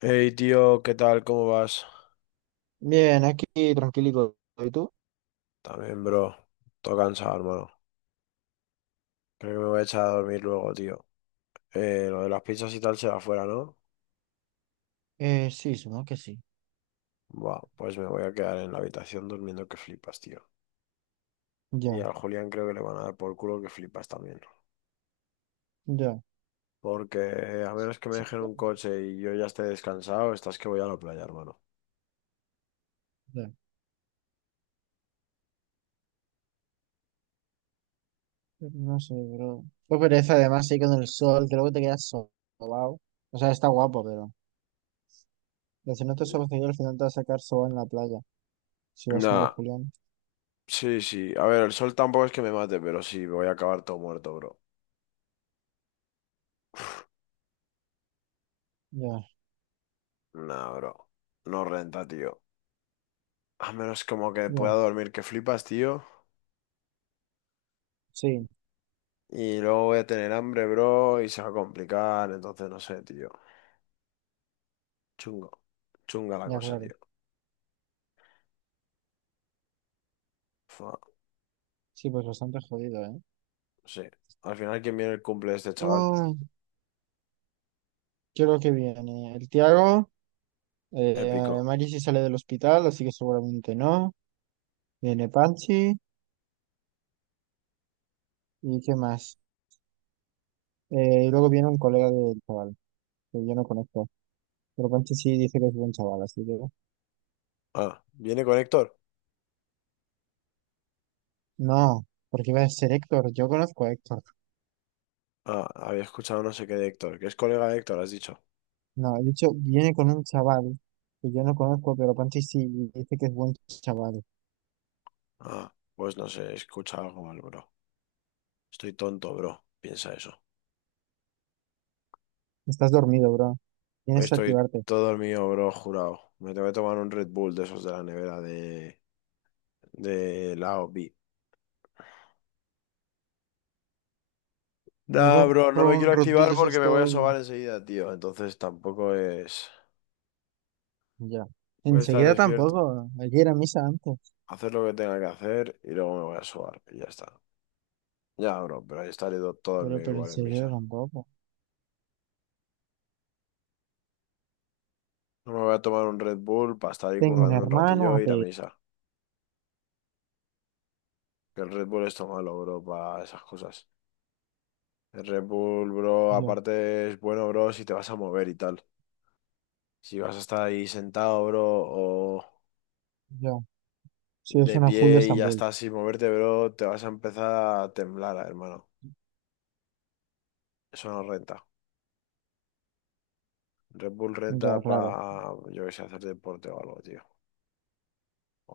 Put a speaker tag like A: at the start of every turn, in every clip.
A: Hey, tío, ¿qué tal? ¿Cómo vas?
B: Bien, aquí tranquilito. ¿Y tú?
A: También, bro. Todo cansado, hermano. Creo que me voy a echar a dormir luego, tío. Lo de las pizzas y tal será afuera, ¿no?
B: Sí, supongo que sí.
A: Buah, pues me voy a quedar en la habitación durmiendo que flipas, tío. Y
B: Ya,
A: al Julián creo que le van a dar por culo que flipas también.
B: ya.
A: Porque a menos que me
B: Sí,
A: dejen
B: ya,
A: un coche y yo ya esté descansado, estás que voy a la playa, hermano.
B: ya. No sé, bro. Qué pereza, además, sí, con el sol, creo que te quedas sobao. O sea, está guapo, pero si no te sobas al final te vas a sacar sobao en la playa. Si vas con el
A: Nah,
B: Julián.
A: sí, sí. A ver, el sol tampoco es que me mate, pero sí, voy a acabar todo muerto, bro.
B: Ya,
A: Nah, bro. No renta, tío. A menos como que pueda
B: ya.
A: dormir que flipas, tío.
B: Sí,
A: Y luego voy a tener hambre, bro, y se va a complicar. Entonces, no sé, tío. Chungo. Chunga la
B: ya,
A: cosa,
B: claro.
A: tío. Fua,
B: Sí, pues bastante jodido, ¿eh?
A: sí. Al final, ¿quién viene el cumple de este chaval?
B: Uy, creo que viene el Tiago. Eh,
A: Épico.
B: Mari sí sale del hospital, así que seguramente no. Viene Panchi. ¿Y qué más? Y luego viene un colega del chaval, que yo no conozco. Pero Pancho sí dice que es buen chaval, así que...
A: Ah, ¿viene con Héctor?
B: No, porque iba a ser Héctor, yo conozco a Héctor.
A: Ah, había escuchado no sé qué de Héctor. ¿Que es colega de Héctor, has dicho?
B: No, he dicho, viene con un chaval que yo no conozco, pero Pancho sí y dice que es buen chaval.
A: Ah, pues no sé, escucha algo mal, bro. Estoy tonto, bro. Piensa eso.
B: Estás dormido, bro. Tienes que
A: Estoy
B: activarte.
A: todo mío, bro, jurado. Me tengo que tomar un Red Bull de esos de la nevera de la OB.
B: Me voy a
A: Nah, bro, no me
B: probar un
A: quiero
B: Red Bull de
A: activar porque
B: esos
A: me voy a
B: todo...
A: sobar enseguida, tío. Entonces tampoco es...
B: Ya.
A: Voy a estar
B: Enseguida
A: despierto,
B: tampoco. Ayer a misa antes.
A: hacer lo que tenga que hacer y luego me voy a sobar y ya está. Ya, bro, pero ahí estaré todo el
B: Pero,
A: día
B: pero
A: igual en
B: enseguida
A: misa.
B: tampoco.
A: No me voy a tomar un Red Bull para estar ahí
B: Tengo un
A: currando un
B: hermano, a
A: ratillo e ir a
B: pedir.
A: misa. Que el Red Bull es todo malo, bro, para esas cosas. El Red Bull, bro,
B: Yo,
A: aparte es bueno, bro, si te vas a mover y tal. Si vas a estar ahí sentado, bro, o
B: yo. Sí, es
A: de
B: una full de
A: pie y ya
B: Estambul.
A: está sin moverte, bro, te vas a empezar a temblar, hermano. Eso no renta. Red Bull
B: Ya,
A: renta
B: claro.
A: para, yo qué sé, hacer deporte o algo, tío.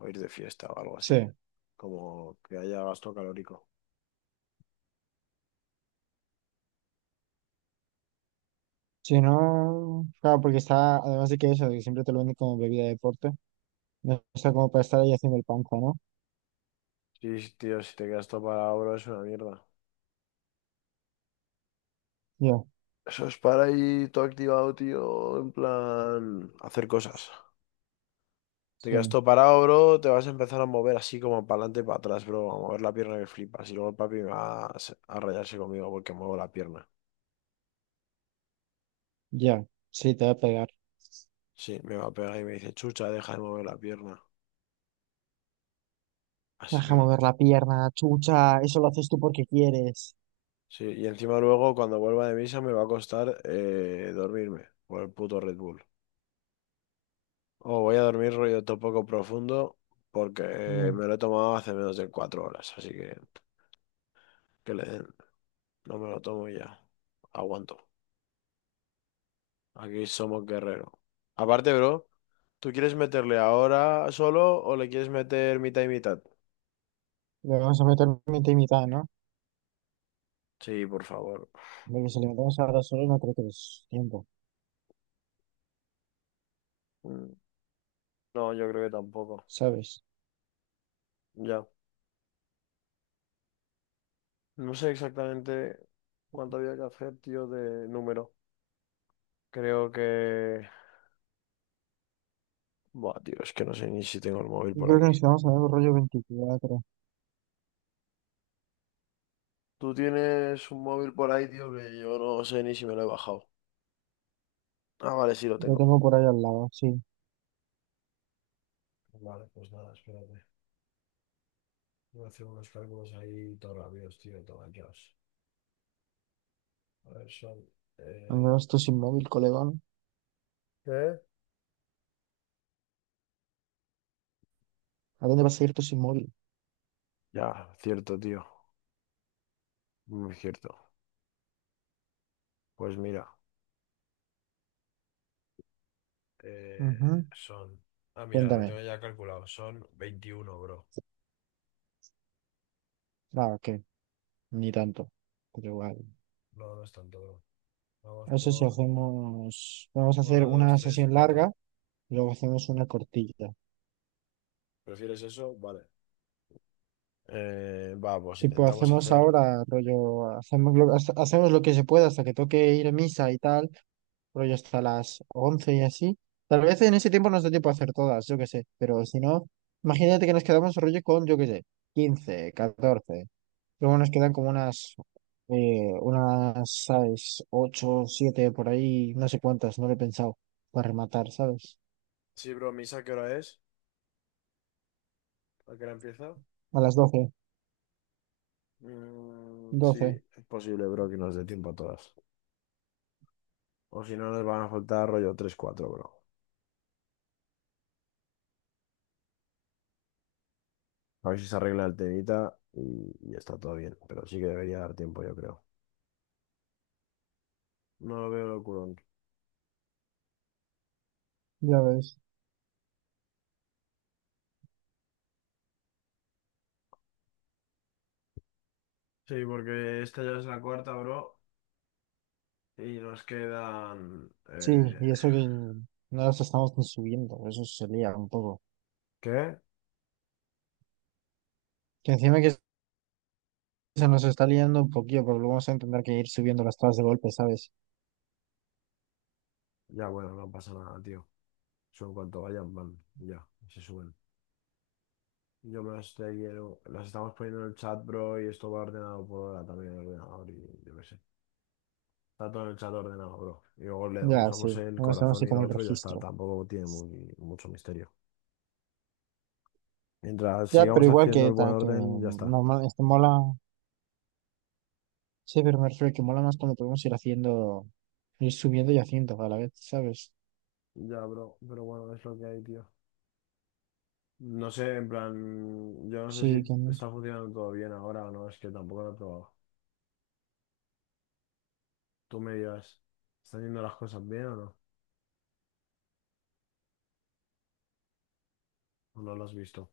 A: O ir de fiesta o algo así.
B: Sí.
A: Como que haya gasto calórico.
B: Si no, claro, porque está, además de que eso, de que siempre te lo venden como bebida de deporte, no está como para estar ahí haciendo el panza, ¿no?
A: Sí, sí, tío, si te quedas todo para oro es una mierda.
B: Ya,
A: Eso es para ir todo activado, tío, en plan hacer cosas. Te quedas
B: sí,
A: todo parado, bro, te vas a empezar a mover así como para adelante y para atrás, bro, a mover la pierna que flipas. Y luego el papi me va a, a rayarse conmigo porque muevo la pierna.
B: ya, sí, te va a pegar.
A: Sí, me va a pegar y me dice, chucha, deja de mover la pierna. Así
B: Deja
A: que
B: mover la pierna, chucha, eso lo haces tú porque quieres.
A: sí, y encima luego cuando vuelva de misa me va a costar dormirme por el puto Red Bull. O voy a dormir rollo poco profundo porque
B: Ya.
A: me lo he tomado hace menos de 4 horas, así que le den, no me lo tomo y ya. Aguanto. Aquí somos guerreros. Aparte, bro, ¿tú quieres meterle ahora solo o le quieres meter mitad y mitad?
B: Le vamos a meter mitad y mitad, ¿no?
A: Sí, por favor.
B: Porque si le metemos ahora solo no creo que es tiempo,
A: Mm, no, yo creo que tampoco.
B: ¿sabes?
A: Ya. No sé exactamente cuánto había que hacer, tío, de número. Creo que... Buah, tío, es que no sé ni si tengo el móvil
B: Yo
A: por
B: creo que
A: aquí.
B: nos quedamos en el rollo 24.
A: Tú tienes un móvil por ahí, tío, que yo no sé ni si me lo he bajado. Ah, vale, sí lo
B: Lo
A: tengo.
B: tengo por ahí al lado, sí.
A: Vale, pues nada, espérate. Voy a hacer unos cálculos ahí todo rápidos, tío, tomateos. A ver, son...
B: Al
A: eh,
B: menos tú sin móvil, colegón.
A: ¿Qué?
B: ¿A dónde vas a ir tú sin móvil?
A: Ya, cierto, tío. Muy cierto. Pues mira, Eh,
B: Ujú.
A: son... Ah, mira, lo
B: Cuéntame.
A: tengo ya calculado. Son veintiuno, bro.
B: Ah, ok. Ni tanto, pero igual.
A: No, no es tanto, bro. Vamos
B: No sé si
A: por
B: hacemos, vamos a hacer
A: uno, dos,
B: una
A: tres,
B: sesión larga,
A: cuatro.
B: y luego hacemos una cortilla.
A: ¿Prefieres eso? Vale. Va, pues
B: Tipo,
A: intentamos
B: hacemos
A: hacer...
B: ahora, rollo, hacemos lo que se pueda hasta que toque ir a misa y tal, rollo hasta las 11 y así. Tal vez en ese tiempo nos dé tiempo a hacer todas, yo qué sé, pero si no, imagínate que nos quedamos rollo con, yo qué sé, 15, 14. Luego nos quedan como unas, ¿sabes? 8, 7 por ahí, no sé cuántas, no lo he pensado, para rematar, ¿sabes?
A: Sí, bro, ¿misa qué hora es? ¿A qué hora empieza?
B: A las doce
A: Mm, sí,
B: doce
A: es posible, bro, que nos dé tiempo a todas. O si no, nos van a faltar rollo tres, cuatro, bro. A ver si se arregla el temita y está todo bien. Pero sí que debería dar tiempo, yo creo. No lo veo locurón.
B: Ya ves.
A: Sí, porque esta ya es la cuarta, bro. Y nos quedan...
B: Sí, y eso que no nos estamos ni subiendo, eso se lía un poco.
A: ¿qué?
B: Que encima que se nos está liando un poquillo, porque luego vamos a tener que ir subiendo las tablas de golpe, ¿sabes?
A: Ya, bueno, no pasa nada, tío. Son cuanto vayan, van. Ya, se suben. Yo me las quiero. Las estamos poniendo en el chat, bro, y esto va ordenado por hora también en el ordenador y yo qué sé. Está todo en el chat ordenado, bro. Y luego le
B: Ya,
A: usamos
B: sí,
A: el
B: no a así
A: corazón y
B: como
A: lo
B: el
A: otro y ya está.
B: registro.
A: Tampoco tiene mucho misterio. Mientras
B: Ya, pero
A: sigamos
B: igual
A: haciendo
B: que,
A: el buen
B: que
A: orden, ya está.
B: normal, este mola, sí, pero me refiero que mola más cuando podemos ir haciendo, ir subiendo y haciendo a la vez, ¿sabes?
A: Ya, bro, pero bueno, es lo que hay, tío. No sé, en plan, yo no sé
B: Sí,
A: si
B: que no.
A: está funcionando todo bien ahora o no, es que tampoco lo he probado. Tú me dirás, ¿están yendo las cosas bien o no? ¿O no lo has visto?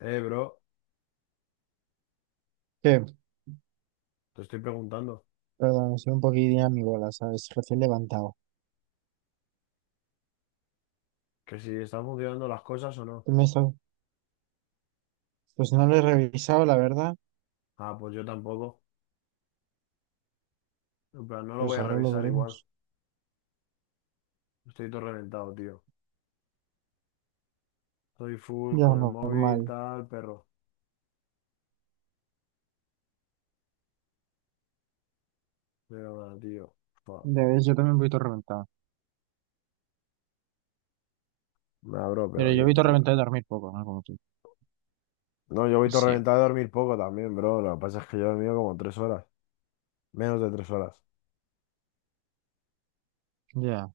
A: Bro,
B: qué
A: te estoy preguntando
B: Perdón, soy un poquillo mi bola, ¿sabes? Recién levantado.
A: que si están funcionando las cosas o no.
B: ¿Qué? Pues no lo he revisado, la verdad.
A: Ah, pues yo tampoco. En plan, no lo
B: Pues
A: voy a
B: ahora lo
A: revisar igual.
B: veremos.
A: Estoy todo reventado, tío. Estoy full
B: Ya,
A: con el móvil,
B: normal.
A: tal, perro. Pero nada, tío. Fua.
B: Ya ves, yo también voy todo reventado.
A: Nah, bro, pero
B: Pero yo voy
A: bien,
B: todo
A: tío.
B: reventado de dormir poco, ¿no? Como tú.
A: No, yo voy todo
B: Sí.
A: reventado a dormir poco también, bro. Lo que pasa es que yo he dormido como 3 horas. Menos de 3 horas.
B: Ya.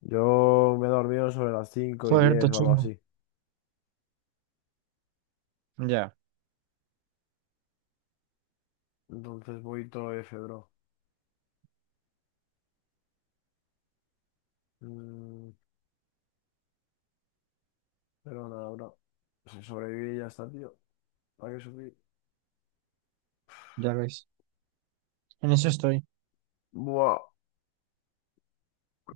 A: Yo me he dormido sobre las cinco y
B: Joder, todo
A: diez o algo
B: chungo.
A: así.
B: Ya,
A: Entonces voy todo F, bro. Mm, pero nada, bro. Si sobreviví y ya está, tío. ¿Para qué sufrir?
B: ya ves. En eso estoy.
A: Buah,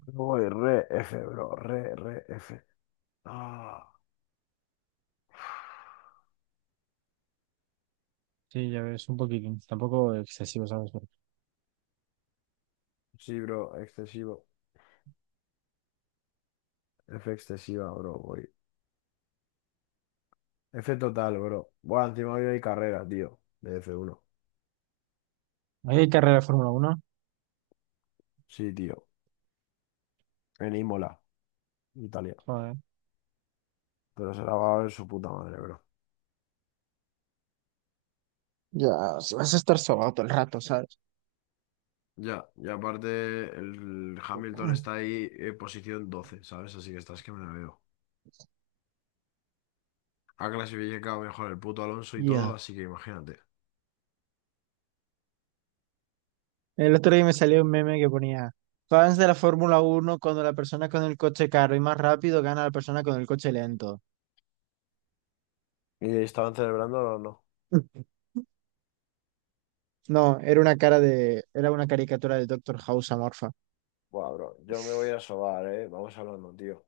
A: voy re F, bro. Re, re F. Ah.
B: Sí, ya ves, un poquitín. Tampoco excesivo, ¿sabes? Pero-
A: Sí, bro, excesivo. F excesiva, bro, voy. F total, bro. Bueno, encima hoy hay carrera, tío, de F1.
B: ¿Hay carrera de Fórmula 1?
A: Sí, tío, en Imola, Italia.
B: Joder.
A: Pero se la va a ver su puta madre, bro.
B: Ya, si vas a estar sobado todo el rato, ¿sabes?
A: Ya, y aparte el Hamilton está ahí en posición 12, ¿sabes? Así que estás que me la veo. Ha clasificado mejor el puto Alonso y todo,
B: Ya.
A: así que imagínate.
B: El otro día me salió un meme que ponía, fans de la Fórmula 1 cuando la persona con el coche caro y más rápido gana a la persona con el coche lento.
A: ¿Y estaban celebrando o no?
B: No, era una caricatura del Doctor House amorfa.
A: Buah, bro, yo me voy a sobar, eh. Vamos hablando, tío.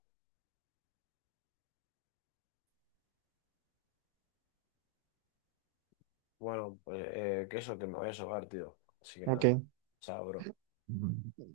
A: Bueno, pues que eso, que me voy a sobar, tío. Así que nada.
B: Ok.
A: Chao, bro.
B: Ujú.